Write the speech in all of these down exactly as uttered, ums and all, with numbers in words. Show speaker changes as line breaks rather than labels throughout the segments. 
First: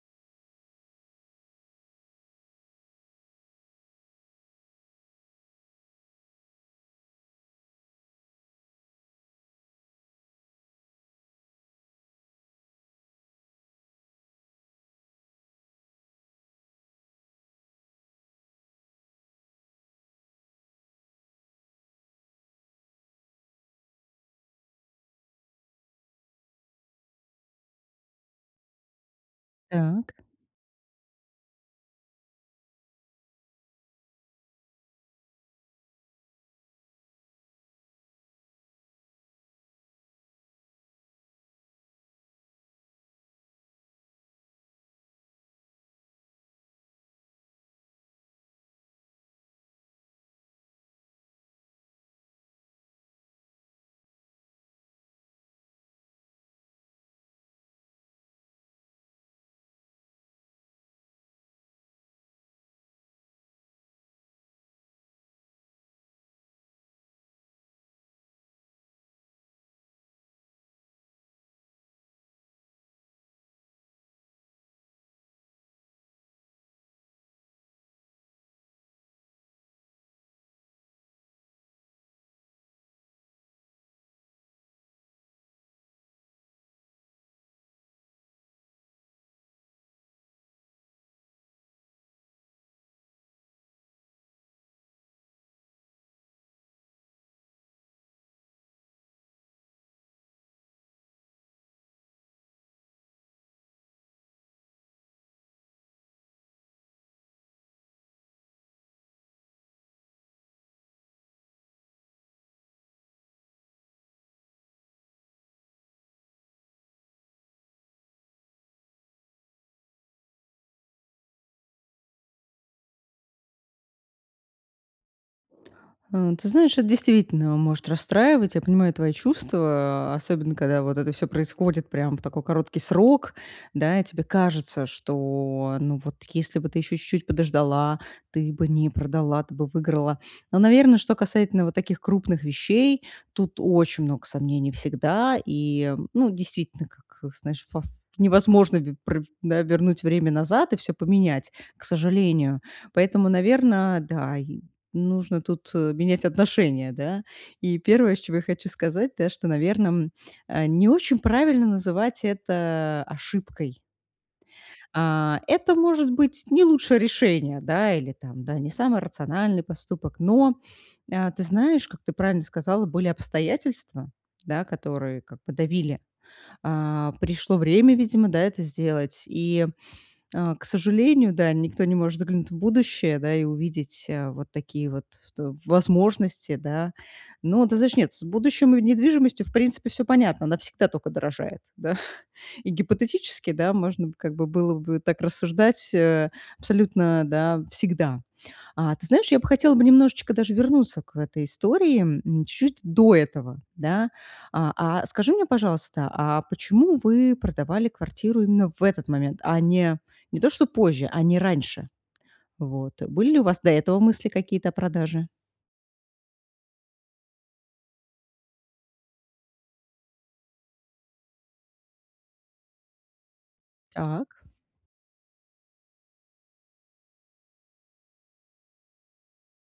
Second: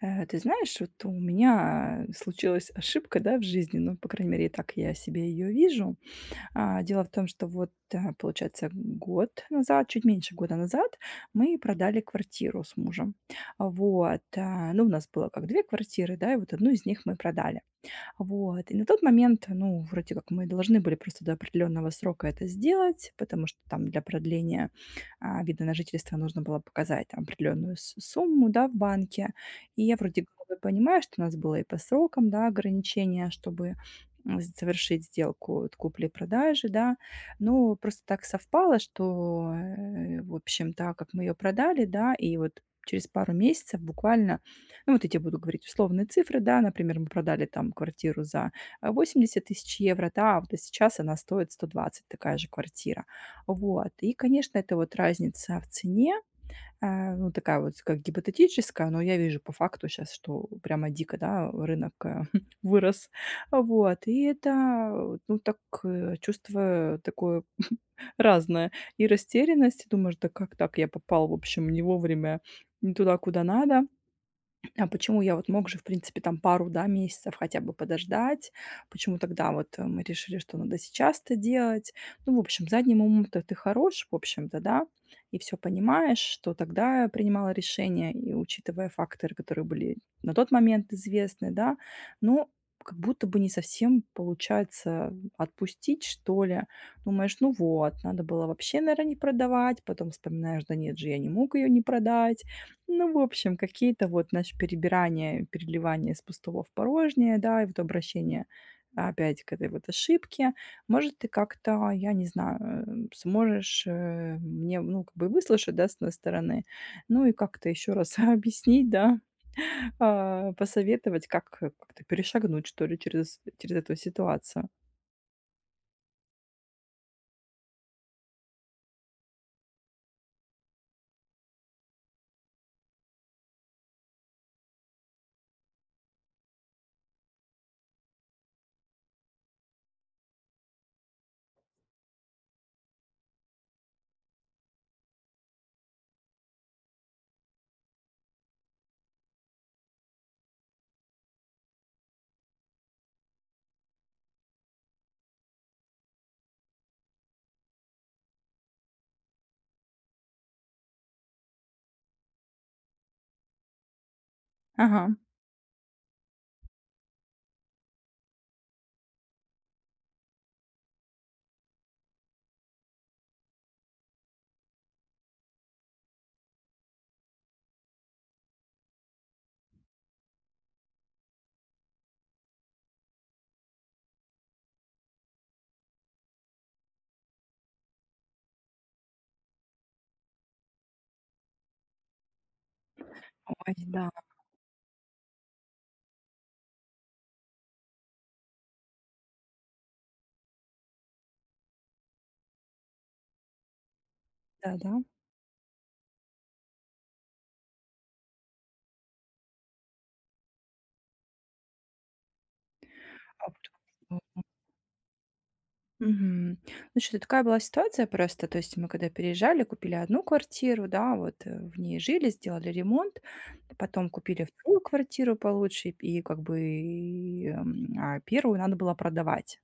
Э, ты знаешь, вот у меня, э, случилась ошибка, да, в жизни. Ну, по крайней мере, так я себе ее вижу. А, дело в том, что вот, э, получается, год назад, чуть меньше года назад, мы продали квартиру с мужем. Вот, а. Ну, у нас было как две квартиры, да, и вот одну из них мы продали, вот. И на тот момент, ну, вроде как мы должны были просто до определенного срока это сделать. Потому что там для продления, а, вида на жительство нужно было показать там определенную с сумму, да, в банке. И я
Так.
вроде как бы понимаю, что у нас было и по срокам, да, ограничение, чтобы, м, завершить сделку вот купли-продажи, да. Ну, просто так совпало, что, э, в общем, да, как мы ее продали, да. И вот через пару месяцев буквально, ну, вот я те буду говорить условные цифры, да, например, мы продали там квартиру за восемьдесят тысяч евро, да, а вот а сейчас она стоит сто двадцать такая же квартира, вот. И, конечно, эта вот разница в цене, а, ну, такая вот, как гипотетическая, но я вижу по факту щас, что прямо дико, да, рынок, э, вырос, вот. И это, ну, так, э, чувствую такое разное. И растерянность, думаешь: да как так, я попал, в общем, не вовремя н туда, куда надо? А почему, я вот мог же, в принципе, там пару да, месяцев хотя бы подождать? Почему тогда вот мы решили, что надо сейчас это делать? Ну, в общем, задним умом-то ты хорош, в общем-то, да, и всё понимаешь, что тогда принимала решения, и учитывая факторы, которые были на тот момент известны, да. Ну, как будто бы не совсем получается отпустить, что-ли. Думаешь: ну вот, надо было вообще, наверно, не продавать. Потом вспоминаешь: да нет же, я не мог ее не продать. Ну, в общем, какие-то вот, знаешь, перебирания, переливания с пустого в порожнее, да, и вот обращение опять к этой вот ошибке. Может, ты как-то, я не знаю, э, сможешь, э, мне, ну, как бы и выслушать, да, с одной стороны, ну, и как-то еще раз объяснить, да, а, посоветовать, как как-то перешагнуть, что-ли, через через эту ситуацию.
Э, ты знаешь, эт действительно может расстраивать. Я понимаю твои чувства, особенно когда вот это всё происходит прям в такой короткий срок. Да, и тебе кажется, что, ну, вот, если бы ты еще чуть-чуть подождала, ты бы не продала, ты бы выиграла. Но, наверно, что касательно вот таких крупных вещей, тут очень много сомнений всегда. И ну действительно, как, знаешь, вов невозможно ве про да, вернуть время назад и всё поменять, к сожалению. Поэтому, наверно, да, и, нужно тут менять отношение, да. И первое, с чего я хочу сказать да, что, наверно, м, а не очень правильно называть это ошибкой.
Ага.
А, это может быть не лучшее решение, да, или там, да, не самый рациональный поступок, но, э, ты знаешь, как ты правильно сказала, были обстоятельства, да, которые как бы давили. А, пришло время, видимо, да, это сделать. И, э, к сожалению, да, никто не может заглянуть в будущее, да, и увидеть, э, вот такие вот то возможности, да. Но, ты знаешь, нет, с будущем и недвижимостью, в принципе, всё понятно, она всегда только дорожает, да, и гипотетически, да,
Ой, да.
можно, как бы, было бы так рассуждать, э, абсолютно, да, всегда. А ты знаешь, я бы хотела бы немножечко даже вернуться к этой истории, м, чу чуть до этого да. А,
Да-да.
а, скажи мне, пожалуйста, а почему вы продавали квартиру именно в этот момент, а, не не то, что позже, а не раньше? Вот. Были ли у
А
вас до этого
вот
мысли
Мгм.
какие-то о продаже?
Мгм. Ну, щ такая была ситуация просто, то есть мы когда переезжали, купили одну квартиру, да вот, э, в ней жили, сделали ремонт, потом
Так.
купили вторую квартиру получше, и как бы, м, а, первую надо было продавать.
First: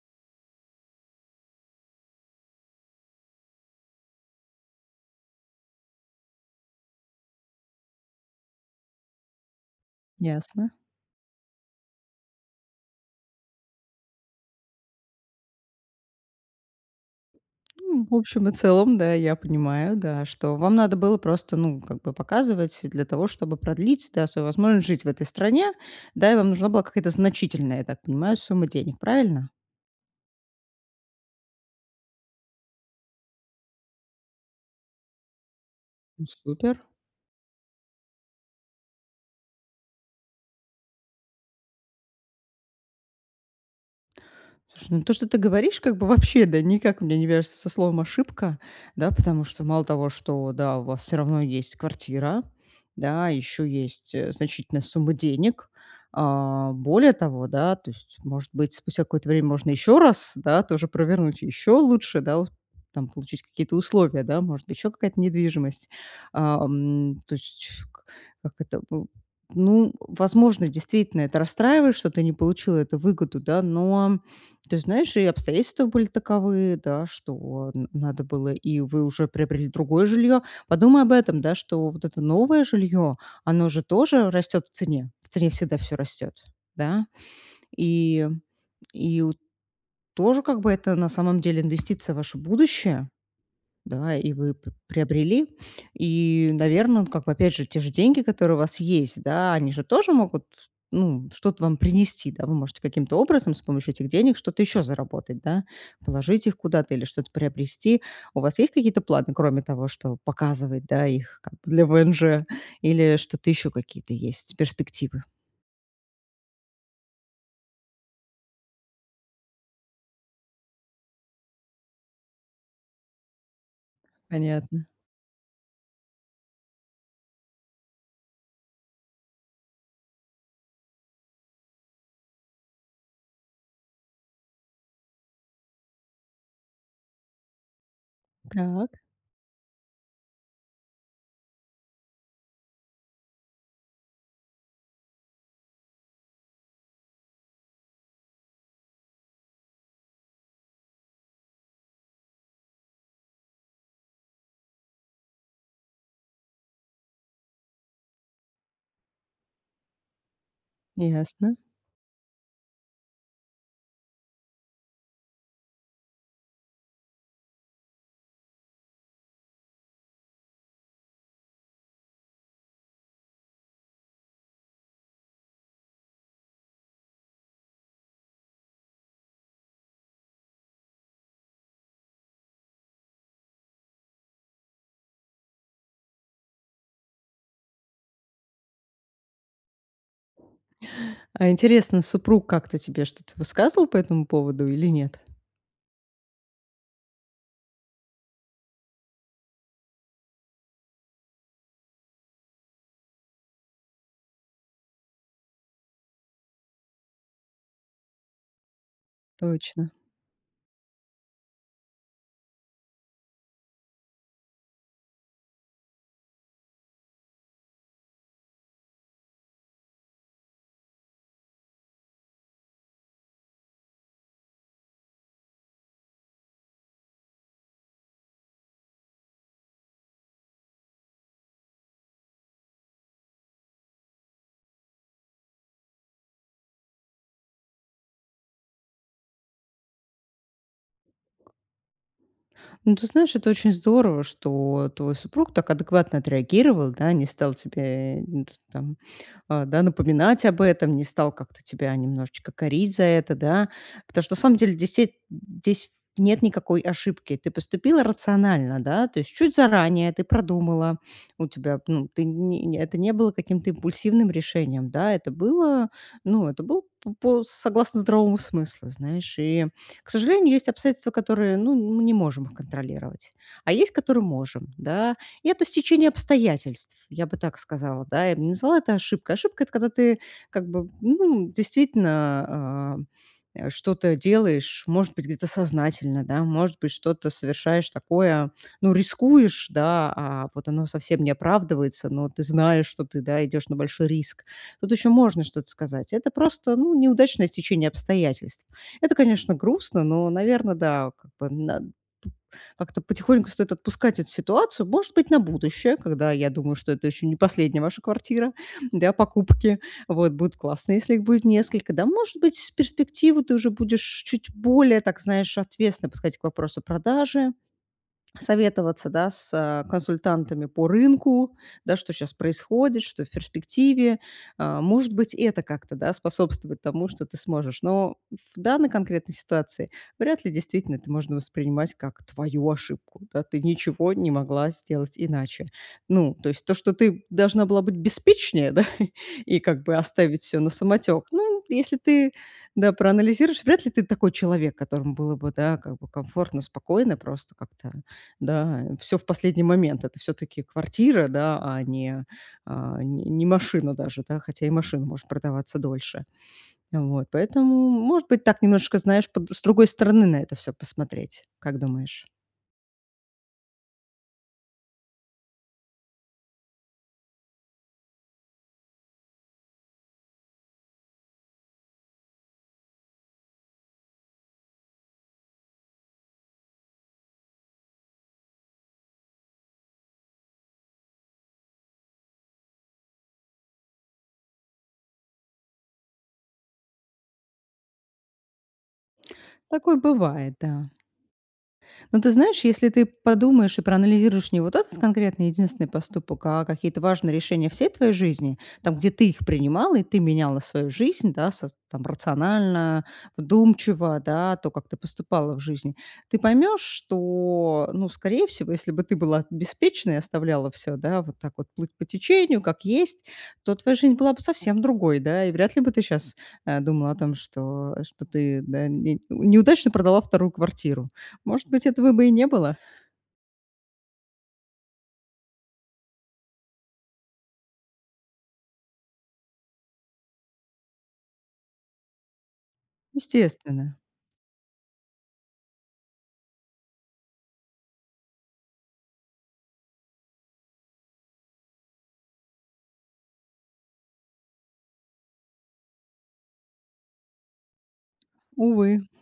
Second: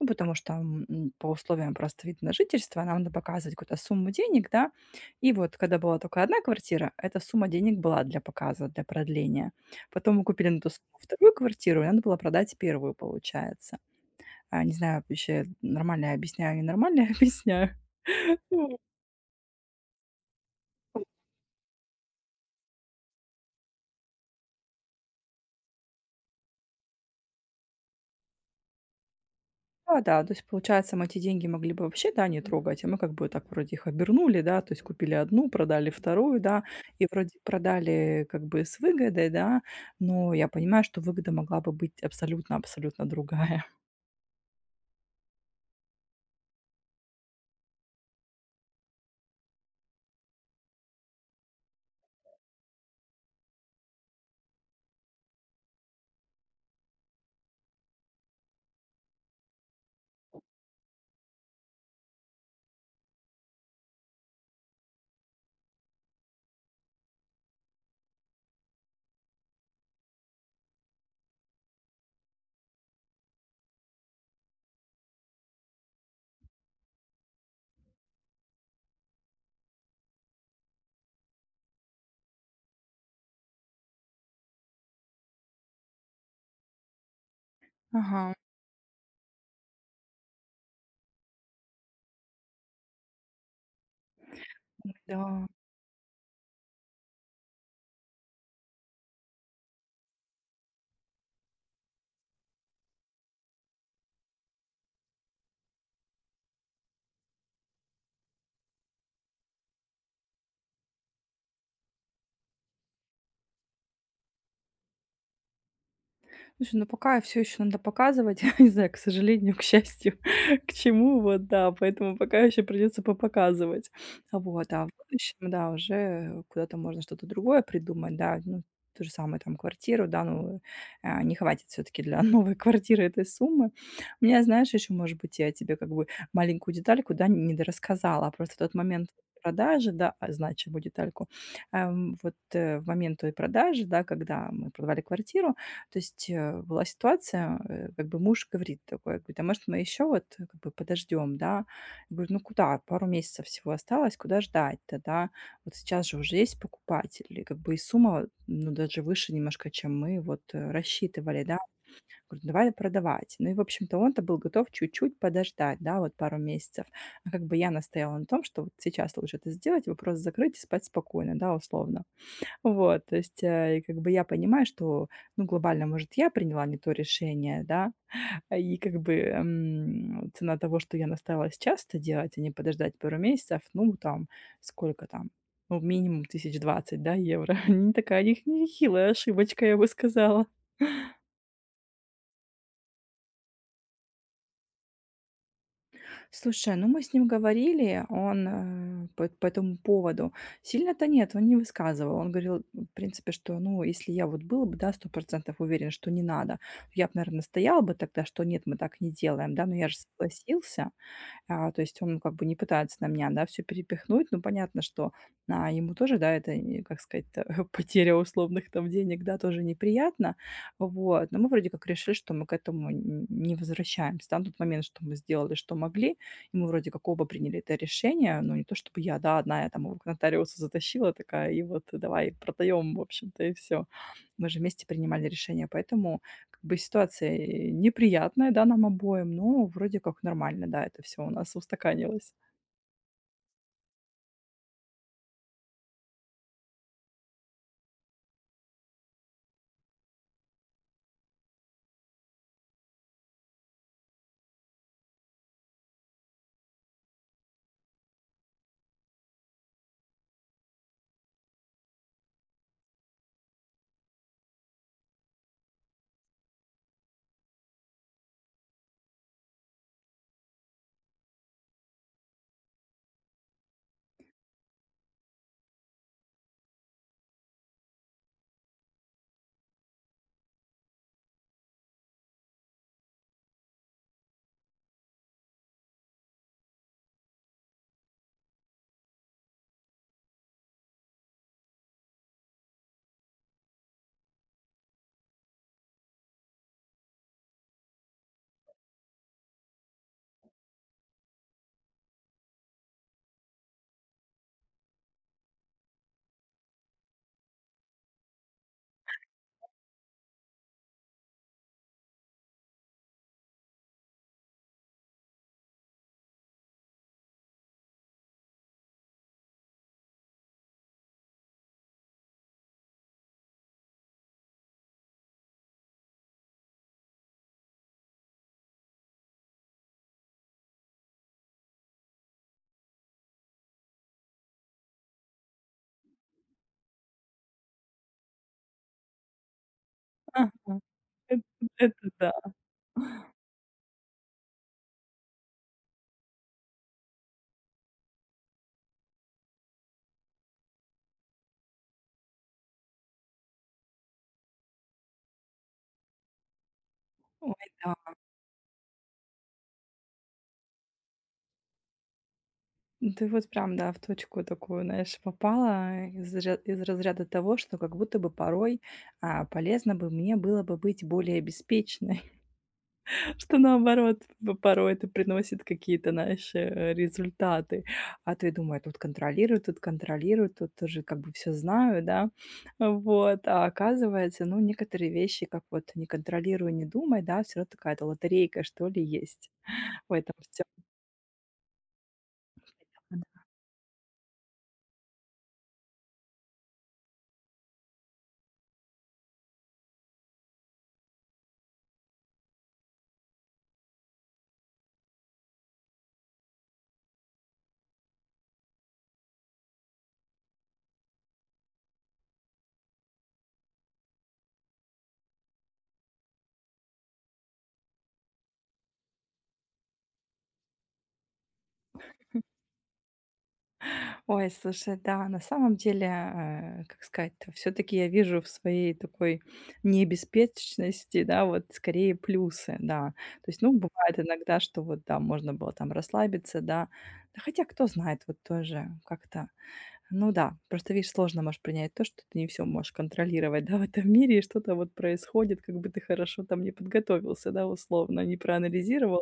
Ну, потому что, м, по условиям просто вида на жительство нам надо показывать какую-то сумму денег, да. И вот когда была тока одна квартира, эта сумма денег была для показа, для продления. Потом мы купили на ту
Ясно.
сумму вторую квартиру, и надо было продать первую, получается. Э, не знаю, ваще нормально я объясняю и не нормально я объясняю.
Ну, в общем и
Вот.
целом, да, я понимаю, да, что вам надо было просто ну как бы показывать для того, чтобы продлить, да, свою возможность жить в этой стране. Да, и вам нужна была какая-то значительная, я так понимаю, сумма денег. Правильно?
Да-да, то есть, получается, мы эти деньги могли бы вообще, да, не трогать, а мы как бы так вроде их обернули, да? То есть, купили одну, продали
Ну,
вторую, да?
супер.
И вроде продали как бы, с выгодой, да? Но я понимаю, что выгода могла бы быть абсолютно абсолютно другая.
Слушай, ну, то, что ты говоришь, как бы вообще, да, никак у меня не вяжется со словом "ошибка". Да. Потому что мало того, что, да, у вас всё равно есть квартира. Да. Еще есть, э, значительная сумма денег. А, более того, да, то есть, может быть, спустя какое-то время можно еще раз, да, то же провернуть, еще лучше, да, ус там получить какие-то условия, да, может, еще какая-то недвижимость. А, ам. То есть чш как это бу Ну, возможно, действительно это расстраивает, что ты не получила эту выгоду, да. Но. Ты знаешь, и обстоятельства были таковы, да, что н надо было И вы уже приобрели другое жилье. Подумай об этом, да, что вот это новое жилье, оно же тоже растет в цене. В цене всегда всё растёт. Да. И,
Ага.
и у тоже как бы это на самом деле инвестиция в ваше будущее. Да, и вы п
Н-да.
приобрели. И, наверно, ну, как бы опять же те же деньги, которые у вас есть, да, они же тоже могут, ну, что-то вам принести, да. Вы можете каким-то образом с помощью этих денег что-то ещё заработать, да. Положить их куда-то или что-то приобрести. У вас есть какие-то планы, кроме того, чтобы показывать, да, их как бы для ВНЖ, или что-то еще какие-то есть перспективы?
Слушай, ну, пока всё ещё надо показывать, я не знаю, к сожалению, к счастью, к чему вот, да. Поэтому пока еще придется попоказывать. Вот. А
Понятно.
в будущем, да, уже куда-то можно что-то другое придумать, да. Ну, то же самое там, квартиру, да, ну, а, не хватит всё-таки для новой квартиры этой суммы. У меня, знаешь, ещё, может быть, я тебе как бы маленькую детальку, да, н не дорассказала. А просто в тот
Так.
момент продажи, да а, значимую детальку. Ам. Вот, э, в момент той продажи, да, когда мы продавали квартиру, то есть, э, была ситуация, э, как бы муж говорит такой, а, говорит: "А может, мы еще вот, как бы, подождем, да?" Я говорю: "Ну куда? Пару месяцев всего осталось, куда ждать-то, да? Вот сейчас же уже есть покупатель, и как бы и сумма, ну, даже выше немножко, чем мы вот, э, рассчитывали,
Ясно.
да". Говорю: "Давай продавать". Ну и в общем-то он-то был готов чуть-чуть подождать, да, вот пару месяцев. А как бы я настояла на том, что вот сейчас лучше это сделать, вопрос закрыть и спать спокойно, да, условно. Вот. То есть, э, и как бы я понимаю, что, ну, глобально, может, я приняла не то решение, да. А и как бы, эм, цена того, что я настояла сейчас это делать, а не подождать пару месяцев, ну, там сколько там, ну, минимум тысяч двадцать, да, евро. Ни такая и х не нехилая ошибочка, я бы сказала.
А интересно, супруг как-то тебе что-то высказывал по этому поводу или нет?
Слушай, ну, мы с ним говорили, он, э, п по этому поводу. Сильно-то нет, он не высказывал. Он говорил, ну, в принципе, что: "Ну, если я вот был бы, да, сто процентов уверен, что не надо, я б, наверно, настоял бы тогда, что нет, мы так не делаем, да. Но я
Точно.
же согласился". А, то есть он как бы не пытается на меня, да, всё перепихнуть. Ну, понятно, что, а, ему тоже, да, это н как сказать-то, потеря условных там денег, да, тоже неприятно. Вот. Но мы, вроде как, решили, что мы к этому н н не возвращаемся, да. На тот момент, что мы сделали, что могли. И мы вроде как оба приняли это решение, но не то чтобы я, да, одна я там его к нотариусу затащила такая и вот, э: давай, продаем, в общем-то и всё. Мы же вместе принимали решение, поэтому как бы ситуация, э, неприятная, да, нам обоим, но, вроде как, нормально, да, это всё у нас устаканилось.
Ну, ты знаешь, это очень здорово, что твой супруг так адекватно отреагировал, да. Не стал тебе н тут там, а, да, напоминать об этом, не стал как-то тебя немножечко корить за это, да. птошто на самом деле десь еть э, здесь нет никакой ошибки. Ты поступила рационально, да, то есть чуть заранее ты продумала. У тебя, ну, ты не не это не было каким-то импульсивным решением, да. Это было ну, это был п по согласно здоровому смыслу. Знаешь, и, к сожалению, есть обстоятельства, которые, ну, мы не можем их контролировать. А есть, которые можем. Да. И это стечение обстоятельств, я бы так сказала, да. Я б не назвала это ошибкой. Ошибка- это когда ты, как бы, ну, действительно, а, э, что-то делаешь, может быть, где-то сознательно, да. Может быть, что-то совершаешь такое, ну, рискуешь, да, а вот оно совсем не оправдывается, но ты знаешь, что ты, да, идешь на большой риск. Тут еще можно что-то сказать. Это просто, ну, неудачное стечение обстоятельств. Это, конечно, грустно, но, наверно, да, как бы, н на как-то потихоньку стоит отпускать эту ситуацию. Может быть, на будущее, когда я думаю, что это еще не последняя ваша квартира для покупки. Вот. Будет классно, если их будет несколько. Да, может быть, в перспективу ты уже будешь чуть более так, знаешь, ответственно подходить к вопросу продажи. Советоваться, да, с консультантами по рынку. Да, что щас происходит, что в перспективе. А, может быть, это как-то, да, способствовать тому, что ты сможешь. Но в данной конкретной ситуации вряд ли действительно это можно воспринимать, как твою ошибку, да. Ты ничего не могла сделать иначе. Ну, то есть то, что ты должна была быть беспечнее, да, и как бы оставить всё на
Мгм.
самотек.
Это,
Ну, если
это
ты,
да.
да, проанализируешь, вряд ли ты такой человек, которому было бы, да, как бы комфортно, спокойно, просто как-то, да, э, всё в последний момент. Это всё-таки квартира, да, а не, а, не не машина даже, да. Хотя и машина может продаваться дольше. Вот.
Ой,
Поэтому,
да.
м может быть, так немножечко, знаешь, под с другой стороны на это всё посмотреть. Как думаешь?
Ну ты, вот прям, да, в точку такую, знаешь, попала из ра из разряда того, что как будто бы порой, а, полезно бы мне было бы быть более беспечной. Что наоборот в порой это приносит какие-то, знаешь, э, результаты. А, ты думай: "Тут контролируй, тут контролируй, тут тоже как бы всё знаю, да?" Вот. А оказывается, ну, некоторые вещи, как вот не контролируй, не думай, да, всё равно такая-то лотерейка что ли есть.
Такое
Ой, там
бывает,
всё.
да. Но ты знаешь, если ты
Ну да.
подумаешь и проанализируешь не вот этот конкретный единственный поступок, а какие-то важные решения всей твоей жизни, там, где ты их принимала и ты меняла свою жизнь, да, саз там, рационально, вдумчиво, да, то, как ты поступала в жизни. Ты поймешь, что, ну, скорее всего, если бы ты была беспечной, и оставляла всё, да, вот так вот плыть по течению, как есть. То твоя жизнь была бы совсем другой, да? И вряд ли бы ты сейчас, э, думала о том, что что ты, да, не неудачно продала вторую квартиру. Может быть, этого бы и не было.
Ой, слушай, да, на самом деле, э, как сказать-то, всё-таки я вижу в своей такой не беспечности, да, вот скорее плюсы, да. То есть, ну,
Естественно.
бывает иногда, что вот, да, можно было там расслабиться, да. Да, хотя кто знает, вот тоже как-то. Ну да. Просто видишь сложно можешь принять то, что ты не всё можешь контролировать, да, в этом мире и что-то вот происходит, как бы ты хорошо там не подготовился, да, условно, не
Увы.
проанализировал.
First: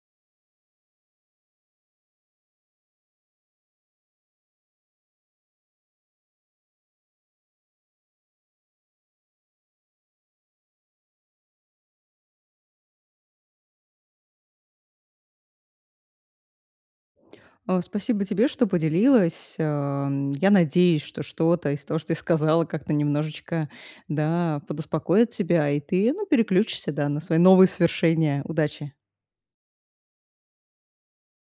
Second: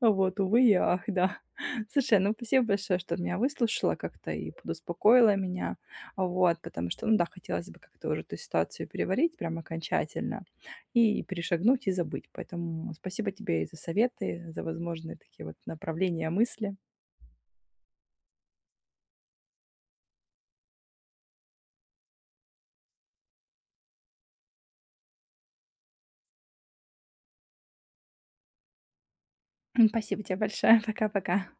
Вот увы и ах, да. Слушай, ну спасибо большое, что меня выслушала как-то и подуспокоила меня, вот, потому что ну да, хотелось бы как-то уже эту ситуацию переварить прям окончательно и перешагнуть и забыть. Поэтому, спасибо тебе и за советы, за возможные, такие вот, направления мысли.
А, спасибо тебе, что поделилась. Эм, я надеюсь, что что-то из того, что ты сказала, как-то немножечко, да, подуспокоит тебя, и ты, ну, переключишься, да, на свои новые свершения. Удачи!
Спасибо тебе большое! Пока-пока!